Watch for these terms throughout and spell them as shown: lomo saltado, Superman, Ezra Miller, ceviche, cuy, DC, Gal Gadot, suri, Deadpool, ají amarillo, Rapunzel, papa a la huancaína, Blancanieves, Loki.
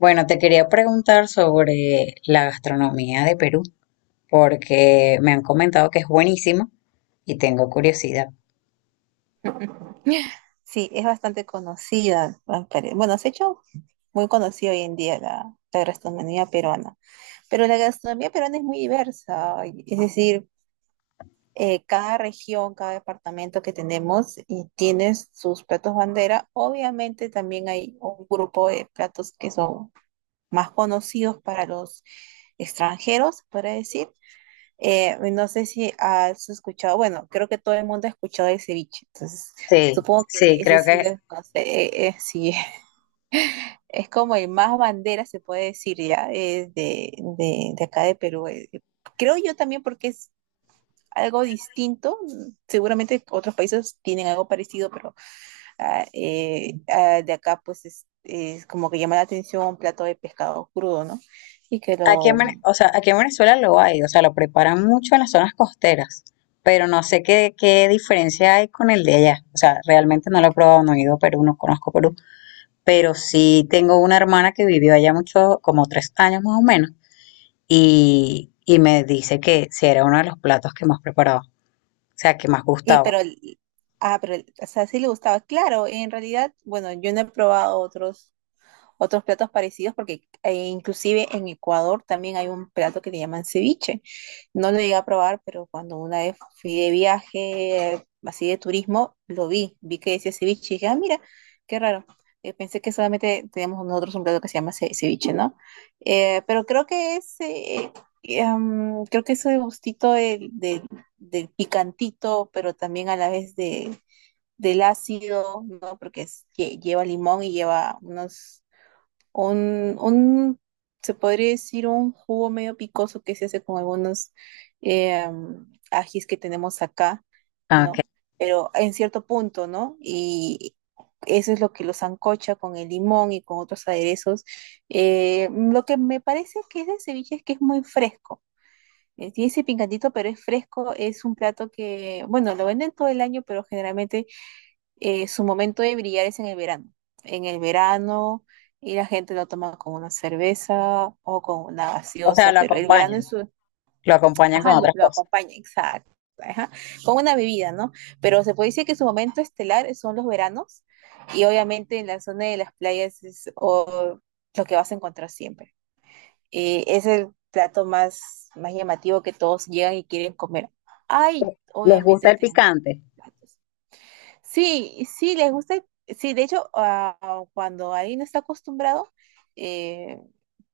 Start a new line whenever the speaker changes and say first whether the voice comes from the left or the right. left: Bueno, te quería preguntar sobre la gastronomía de Perú, porque me han comentado que es buenísima y tengo curiosidad.
right: Sí, es bastante conocida. Bueno, se ha hecho muy conocida hoy en día la gastronomía peruana. Pero la gastronomía peruana es muy diversa. Es decir, cada región, cada departamento que tenemos y tiene sus platos bandera. Obviamente también hay un grupo de platos que son más conocidos para los extranjeros, para decir, no sé si has escuchado, bueno, creo que todo el mundo ha escuchado el ceviche. Entonces
left: Sí,
right: supongo que
left: sí,
right: ese
left: creo
right: sí
left: que
right: lo conoce, sí. Es como el más bandera, se puede decir ya, es de acá de Perú. Creo yo también porque es algo distinto, seguramente otros países tienen algo parecido, pero de acá pues es como que llama la atención un plato de pescado crudo, ¿no? Y que
left: aquí
right: lo,
left: o sea, aquí en Venezuela lo hay, o sea, lo preparan mucho en las zonas costeras, pero no sé qué diferencia hay con el de allá. O sea, realmente no lo he probado, no he ido a Perú, no conozco Perú, pero sí tengo una hermana que vivió allá mucho, como tres años más o menos, y me dice que sí era uno de los platos que más preparaba. O sea, que más
right: Y
left: gustaba.
right: pero, el- O sea, sí le gustaba. Claro, en realidad, bueno, yo no he probado otros platos parecidos, porque inclusive en Ecuador también hay un plato que le llaman ceviche. No lo llegué a probar, pero cuando una vez fui de viaje, así de turismo, lo vi, vi que decía ceviche y dije, ah, mira, qué raro. Pensé que solamente teníamos nosotros un plato que se llama ceviche, ¿no? Pero creo que es, creo que ese gustito del picantito, pero también a la vez de, del ácido, ¿no? Porque lleva limón y lleva un, un, se podría decir un jugo medio picoso que se hace con algunos ajís que tenemos acá,
left: Ah, ok.
right: ¿no? Pero en cierto punto, ¿no? Y eso es lo que los ancocha con el limón y con otros aderezos. Lo que me parece que es de ceviche es que es muy fresco. Tiene ese picantito, pero es fresco. Es un plato que, bueno, lo venden todo el año, pero generalmente su momento de brillar es en el verano. En el verano, y la gente lo toma con una cerveza o con una
left: O sea,
right: gaseosa, pero el verano es su,
left: lo acompañan con
right: ajá, lo,
left: otras
right: lo
left: cosas.
right: acompaña, exacto, ajá, con una bebida, ¿no? Pero se puede decir que su momento estelar son los veranos, y obviamente en la zona de las playas es lo que vas a encontrar siempre. Es el plato más, más llamativo que todos llegan y quieren comer. Ay,
left: ¿Les gusta
right: obviamente
left: el
right: tenemos
left: picante?
right: platos. Sí, sí, les gusta. Sí, de hecho, cuando alguien no está acostumbrado, eh,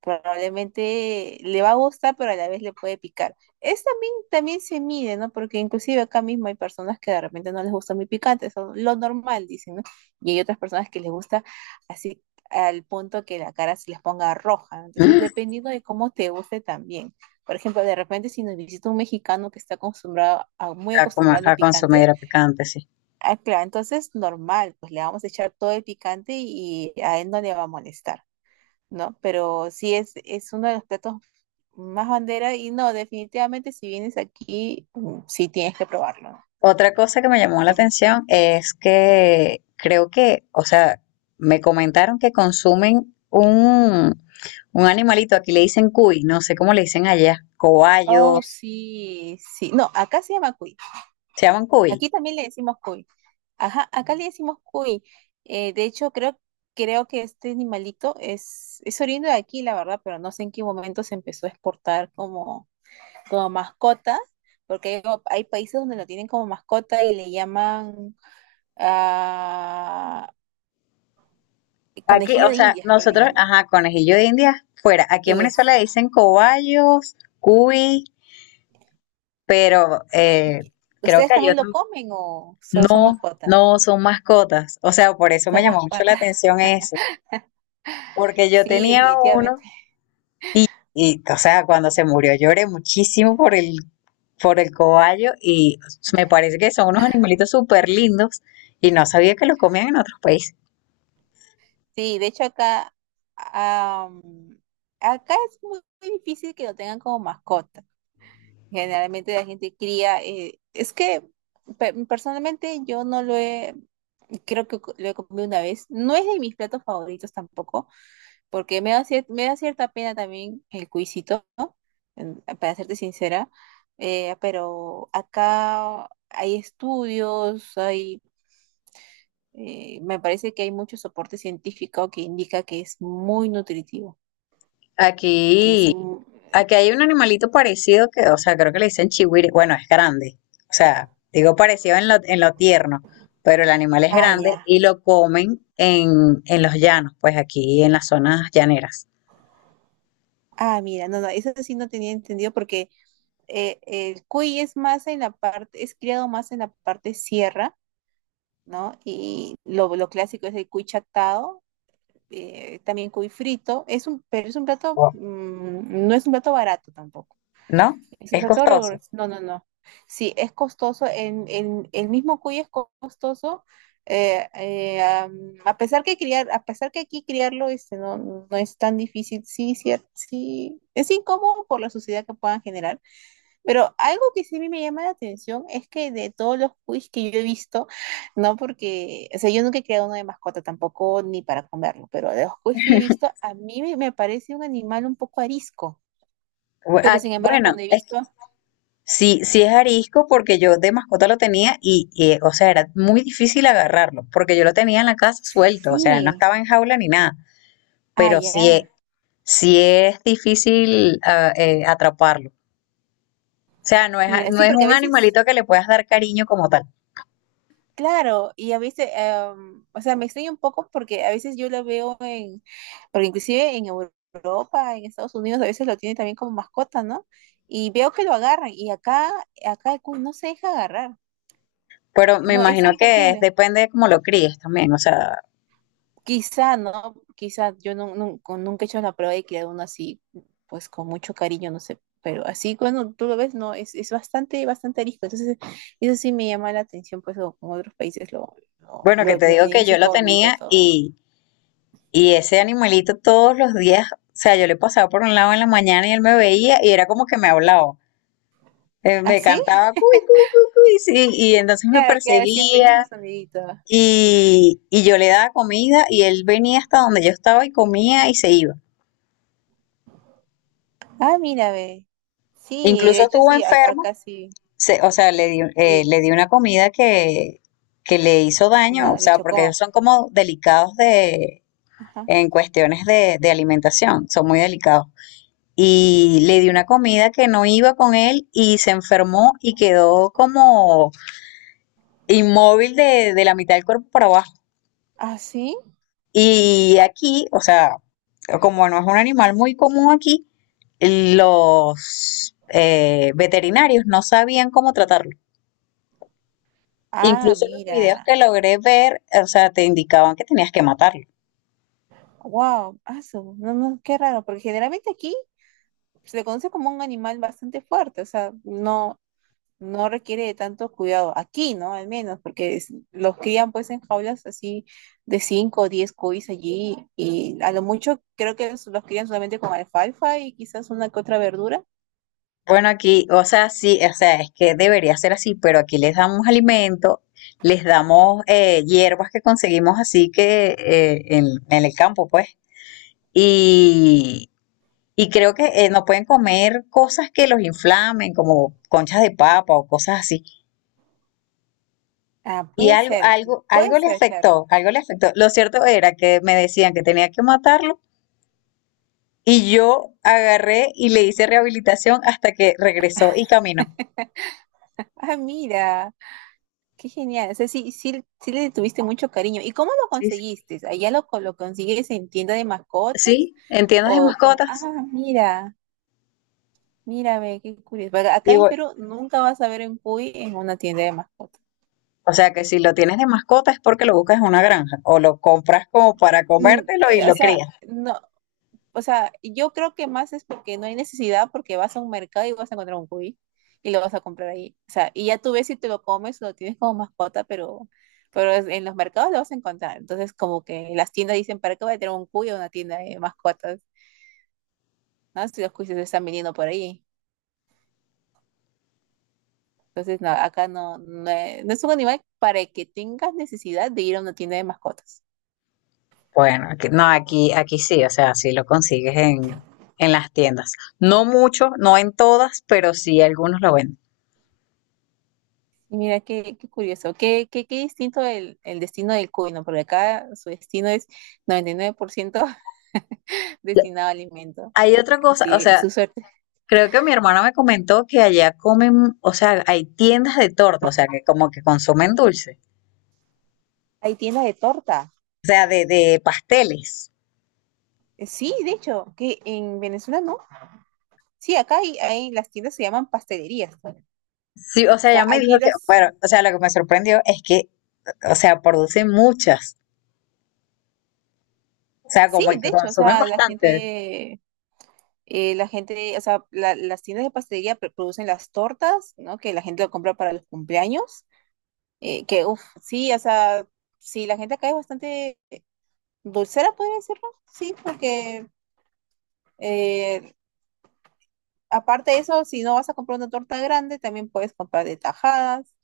right: probablemente le va a gustar, pero a la vez le puede picar. Es también, también se mide, ¿no? Porque inclusive acá mismo hay personas que de repente no les gusta muy picante, son lo normal, dicen, ¿no? Y hay otras personas que les gusta así al punto que la cara se les ponga roja, ¿no? Entonces, dependiendo de cómo te guste también. Por ejemplo, de repente si nos visita un mexicano que está acostumbrado a, muy
left: Mm.
right: acostumbrado a lo
left: A consumir
right: picante,
left: a picante, sí.
right: ah, claro, entonces normal, pues le vamos a echar todo el picante y a él no le va a molestar, ¿no? Pero sí es uno de los platos más bandera y no, definitivamente si vienes aquí, sí tienes que probarlo, ¿no?
left: Otra cosa que me llamó
right: Sí.
left: la atención es que creo que, o sea, me comentaron que consumen un animalito, aquí le dicen cuy, no sé cómo le dicen allá,
right: Oh,
left: cobayos,
right: sí, sí. No, acá se llama cuy.
left: se llaman cuy.
right: Aquí también le decimos cuy. Ajá, acá le decimos cuy. De hecho, creo que este animalito es oriundo de aquí, la verdad, pero no sé en qué momento se empezó a exportar como mascota, porque hay, como- hay países donde lo tienen como mascota y le llaman ah,
left: Aquí,
right: conejillo
left: o
right: de
left: sea,
right: indias, creo que le
left: nosotros,
right: llaman.
left: ajá, conejillo de India, fuera, aquí en Venezuela
right: Eso.
left: dicen cobayos, cuy, pero
right: Y-
left: creo
right: ¿Ustedes
left: que hay
right: también lo
left: otros.
right: comen o solo son
left: No,
right: mascotas?
left: no son mascotas. O sea, por eso me
right: Son
left: llamó mucho
right: mascotas.
left: la atención eso. Porque yo
right: Sí,
left: tenía uno
right: definitivamente.
left: y, o sea, cuando se murió lloré muchísimo por el cobayo y me parece que son unos animalitos súper lindos y no sabía que los comían en otros países.
right: Sí, de hecho acá, am, acá es muy, muy difícil que lo tengan como mascota. Generalmente la gente cría, es que personalmente yo no lo he, creo que lo he comido una vez. No es de mis platos favoritos tampoco, porque me da cierta pena también el cuisito, ¿no? En- Para serte sincera, pero acá hay estudios, me parece que hay mucho soporte científico que indica que es muy nutritivo, que es,
left: Aquí,
right: mu-
left: aquí hay un animalito parecido que, o sea, creo que le dicen chihuire. Bueno, es grande. O sea, digo parecido en lo tierno, pero el animal es
right: ah,
left: grande
right: ya,
left: y lo comen en los llanos, pues aquí en las zonas llaneras.
right: mira, no, no, eso sí no tenía entendido porque... el cuy es criado más en la parte sierra, ¿no? Y lo clásico es el cuy chatado, también cuy frito. Es un plato,
left: Wow.
right: no es un plato barato tampoco.
left: ¿No?
right: Es un
left: Es
right: plato,
left: costoso.
right: rigor- No, no, no, sí, es costoso. El mismo cuy es costoso, a pesar que aquí criarlo, este, no, no es tan difícil. Sí, sí, es incómodo por la suciedad que puedan generar, pero algo que sí a mí me llama la atención es que de todos los quiz que yo he visto, no porque, o sea, yo nunca he creado uno de mascota tampoco, ni para comerlo, pero de los quiz que he visto, a mí me, me parece un animal un poco arisco. Pero sin embargo,
left: Bueno,
right: cuando he
left: es que
right: visto,
left: sí, sí es arisco porque yo de mascota lo tenía o sea, era muy difícil agarrarlo porque yo lo tenía en la casa suelto, o sea, él no
right: sí,
left: estaba en jaula ni nada, pero sí,
right: ya.
left: sí es difícil atraparlo. O sea,
right: Mira,
left: no
right: sí,
left: es
right: porque a
left: un
right: veces
left: animalito que le puedas dar cariño como tal.
right: claro. Y a veces, o sea, me extraña un poco porque a veces yo la veo en, porque inclusive en Europa, en Estados Unidos, a veces lo tienen también como mascota, ¿no? Y veo que lo agarran y acá, acá el cuy no se deja agarrar,
left: Pero me
right: no, es
left: imagino que es-
right: imposible.
left: depende de cómo lo críes también. O sea,
right: Quizá, ¿no? Quizá yo nunca he hecho la prueba de criar uno así, pues con mucho cariño, no sé, pero así cuando tú lo ves, no, es bastante, bastante arisco. Entonces, eso sí me llama la atención, pues como otros países lo, lo,
left: bueno, que
right: lo-
left: te
right: lo
left: digo
right: tienen
left: que
right: en su
left: yo lo
right: jaulita,
left: tenía
right: todo.
left: y ese animalito todos los días, o sea, yo le pasaba por un lado en la mañana y él me veía y era como que me hablaba. Me
right: ¿Así?
left: cantaba cuy, cuy, cuy, cuy, sí, y entonces me
right: Claro, claro, siempre
left: perseguía
right: hizo su sonidito.
left: y yo le daba comida y él venía hasta donde yo estaba y comía y se iba.
right: Ah, mira, ve. Sí,
left: Incluso
right: de hecho
left: estuvo
right: sí,
left: enfermo
right: acá sí.
left: se- o sea,
right: Y
left: le di una comida que le hizo daño, o
right: no, le
left: sea, porque ellos
right: chocó.
left: son como delicados de,
right: Ajá.
left: en cuestiones de alimentación, son muy delicados. Y le di una comida que no iba con él y se enfermó y quedó como inmóvil de la mitad del cuerpo para abajo.
right: ¿Ah, sí?
left: Y aquí, o sea, como no es un animal muy común aquí, los veterinarios no sabían cómo tratarlo.
right: Ah,
left: Incluso los videos
right: mira.
left: que logré ver, o sea, te indicaban que tenías que matarlo.
right: Wow, aso. No, no, qué raro, porque generalmente aquí se le conoce como un animal bastante fuerte, o sea, no, no requiere de tanto cuidado. Aquí, ¿no? Al menos, porque los crían pues en jaulas así de 5, o 10 cuis allí y a lo mucho creo que los crían solamente con alfalfa y quizás una que otra verdura.
left: Bueno, aquí, o sea, sí, o sea, es que debería ser así, pero aquí les damos alimento, les damos hierbas que conseguimos así que en el campo, pues. Y, y creo que no pueden comer cosas que los inflamen, como conchas de papa o cosas así.
right: Ah,
left: Y
right: puede
left: algo le
right: ser, claro.
left: afectó, algo le afectó. Lo cierto era que me decían que tenía que matarlo. Y yo agarré y le hice rehabilitación hasta que regresó y caminó.
right: Ah, mira, qué genial. O sea, sí, sí, sí le tuviste mucho cariño. ¿Y cómo lo
left: Sí, sí.
right: conseguiste? ¿Allá lo, lo consigues en tienda de mascotas?
left: ¿Sí? ¿Entiendes de
right: O como, ah,
left: mascotas?
right: mira, mira, ve, qué curioso. Porque
left: Y
right: acá en
left: bu-
right: Perú nunca vas a ver un Puy en una tienda de mascotas.
left: o sea que si lo tienes de mascota es porque lo buscas en una granja o lo compras como para comértelo y
right: O
left: lo
right: sea,
left: crías.
right: no, o sea, yo creo que más es porque no hay necesidad, porque vas a un mercado y vas a encontrar un cuy y lo vas a comprar ahí. O sea, y ya tú ves si te lo comes, lo tienes como mascota, pero en los mercados lo vas a encontrar. Entonces, como que las tiendas dicen, ¿para qué voy a tener un cuy o una tienda de mascotas? ¿No? Si los cuyes se están vendiendo por ahí. Entonces, no, acá no, no, es, no es un animal para el que tengas necesidad de ir a una tienda de mascotas.
left: Bueno, aquí- no, aquí, aquí sí, o sea, sí lo consigues en las tiendas. No mucho, no en todas, pero sí algunos lo venden.
right: Y mira, qué, qué curioso, qué, qué, qué distinto el destino del cuy, ¿no? Porque acá su destino es 99%
left: Ya.
right: destinado a alimento.
left: Hay otra cosa, o
right: Sí,
left: sea,
right: su suerte.
left: creo que mi hermana me comentó que allá comen, o sea, hay tiendas de torta, o sea, que como que consumen dulce.
right: Hay tienda de torta.
left: O sea, de pasteles.
right: Sí, de hecho, que en Venezuela no. Sí, acá hay, las tiendas se llaman pastelerías. O
left: Sí, o sea,
right: sea,
left: ella me
right: hay
left: dijo que,
right: tiendas.
left: bueno, o sea, lo que me sorprendió es que, o sea, producen muchas, o sea,
right: Sí,
left: como
right: de
left: que
right: hecho, o
left: consumen
right: sea,
left: bastante.
right: la gente, o sea, las tiendas de pastelería producen las tortas, ¿no? Que la gente lo compra para los cumpleaños. Que, uff, sí, o sea, sí, la gente acá es bastante dulcera, podría decirlo. Sí, porque eh, aparte de eso, si no vas a comprar una torta grande, también puedes comprar de tajadas.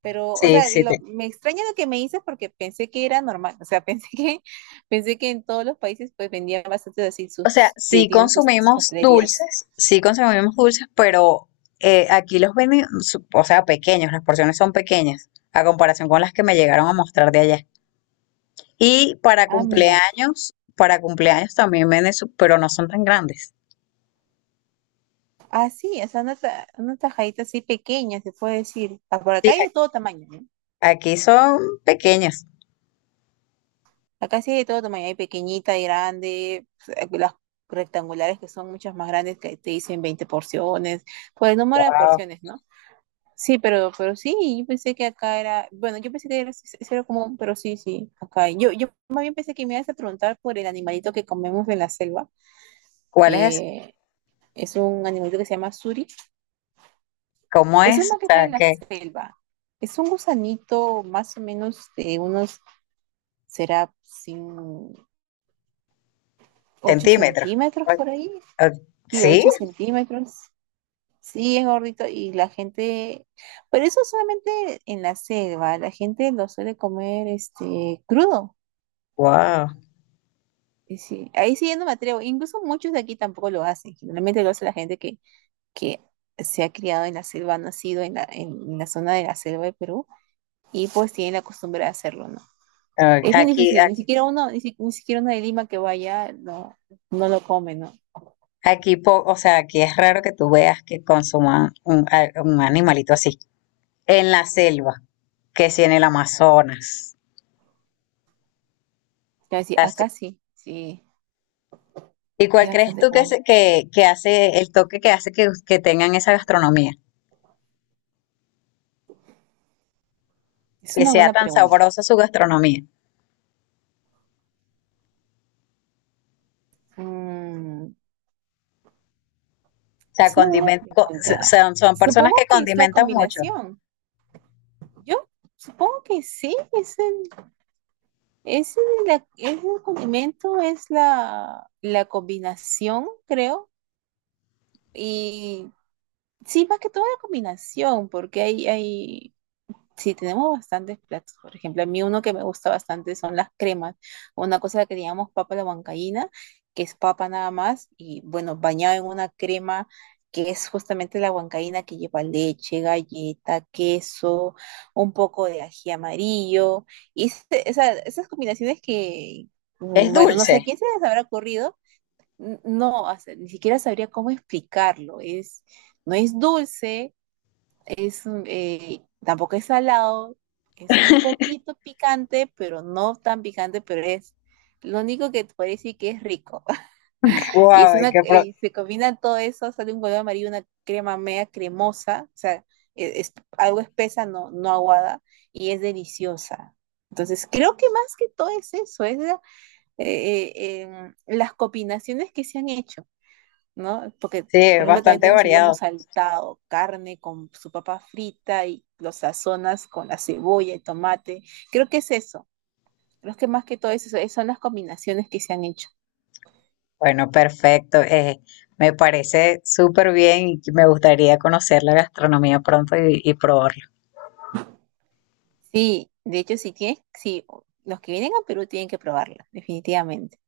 right: Pero, o
left: Sí,
right: sea,
left: sí, sí.
right: me extraña lo que me dices porque pensé que era normal. O sea, pensé que en todos los países pues vendían bastante así
left: O sea,
right: sus, ti- tienen sus, sus pastelerías.
left: sí consumimos dulces, pero aquí los venden, su- o sea, pequeños, las porciones son pequeñas, a comparación con las que me llegaron a mostrar de allá. Y
right: Ah, mira.
left: para cumpleaños también venden, su- pero no son tan grandes.
right: Ah, sí, o sea, una, una tajadita así pequeña, se puede decir. Ah, por acá
left: Sí,
right: hay de todo tamaño, ¿no?
left: aquí son pequeñas.
right: Acá sí hay de todo tamaño. Hay pequeñita, hay grande, pues, las rectangulares que son muchas más grandes que te dicen 20 porciones, por el número de
left: Wow.
right: porciones, ¿no? Sí, pero sí, yo pensé que acá era, bueno, yo pensé que era, sí, sí, sí era común, pero sí, sí, acá hay. Yo más bien pensé que me ibas a preguntar por el animalito que comemos en la selva,
left: ¿Cuál es?
right: que es un animalito que se llama suri.
left: ¿Cómo
right: Eso es
left: es? O
right: más que todo
left: sea,
right: en la
left: ¿qué?
right: selva. Es un gusanito más o menos de unos, será sin ocho
left: Centímetros.
right: centímetros
left: O-
right: por ahí,
left: o-
right: sí,
left: Sí,
right: 8 centímetros. Sí, es gordito y la gente, pero eso solamente en la selva, la gente lo suele comer este crudo.
left: wow.
right: Y sí, ahí sí yo no me atrevo. Incluso muchos de aquí tampoco lo hacen. Generalmente lo hace la gente que, que se ha criado en la selva, ha nacido en la, zona de la selva de Perú y pues tiene la costumbre de hacerlo, ¿no?
left: Ah,
right: Es bien
left: Aquí,
right: difícil, ni
left: aquí,
right: siquiera uno, ni siquiera uno de Lima que vaya no, no lo come, ¿no?
left: aquí, po- o sea, aquí es raro que tú veas que consuman un animalito así. En la selva, que si en el Amazonas.
right: Ya decir,
left: Así.
right: acá sí, sí,
left: ¿Y
right: es
left: cuál crees
right: bastante
left: tú que,
right: común.
left: se- que hace el toque que hace que tengan esa gastronomía?
right: Es
left: Que
right: una
left: sea
right: buena
left: tan
right: pregunta.
left: sabrosa su gastronomía.
right: Mm,
left: O sea,
right: es una buena
left: condimen- co- s-
right: pregunta.
left: son, son personas que
right: Supongo que es la
left: condimentan mucho.
right: combinación. Yo supongo que sí, Es es el condimento, es la, la combinación, creo. Y sí, más que todo la combinación, porque hay sí, tenemos bastantes platos. Por ejemplo, a mí uno que me gusta bastante son las cremas. Una cosa la que llamamos papa a la huancaína, que es papa nada más, y bueno, bañada en una crema que es justamente la huancaína que lleva leche, galleta, queso, un poco de ají amarillo. Y esas combinaciones que,
left: Es
right: mm, bueno, no sé
left: dulce.
right: a quién se les habrá ocurrido. No, o sea, ni siquiera sabría cómo explicarlo. Es, no es dulce, tampoco es salado, es un poquito picante, pero no tan picante, pero es lo único que te puede decir que es rico. Y
left: Wow,
right: es una,
left: qué pro-
right: y se combina todo eso, sale un color amarillo, una crema media cremosa, o sea, es, algo espesa, no, no aguada, y es deliciosa. Entonces, creo que más que todo es eso, es eh, las combinaciones que se han hecho, ¿no? Porque,
left: sí, es
right: por ejemplo, también
left: bastante
right: tenemos el lomo
left: variado.
right: saltado, carne con su papa frita y los sazonas con la cebolla y tomate. Creo que es eso. Creo que más que todo es eso, son las combinaciones que se han hecho.
left: Bueno, perfecto. Me parece súper bien y me gustaría conocer la gastronomía pronto y probarla.
right: Sí, de hecho, si tienes, si los que vienen a Perú tienen que probarla, definitivamente.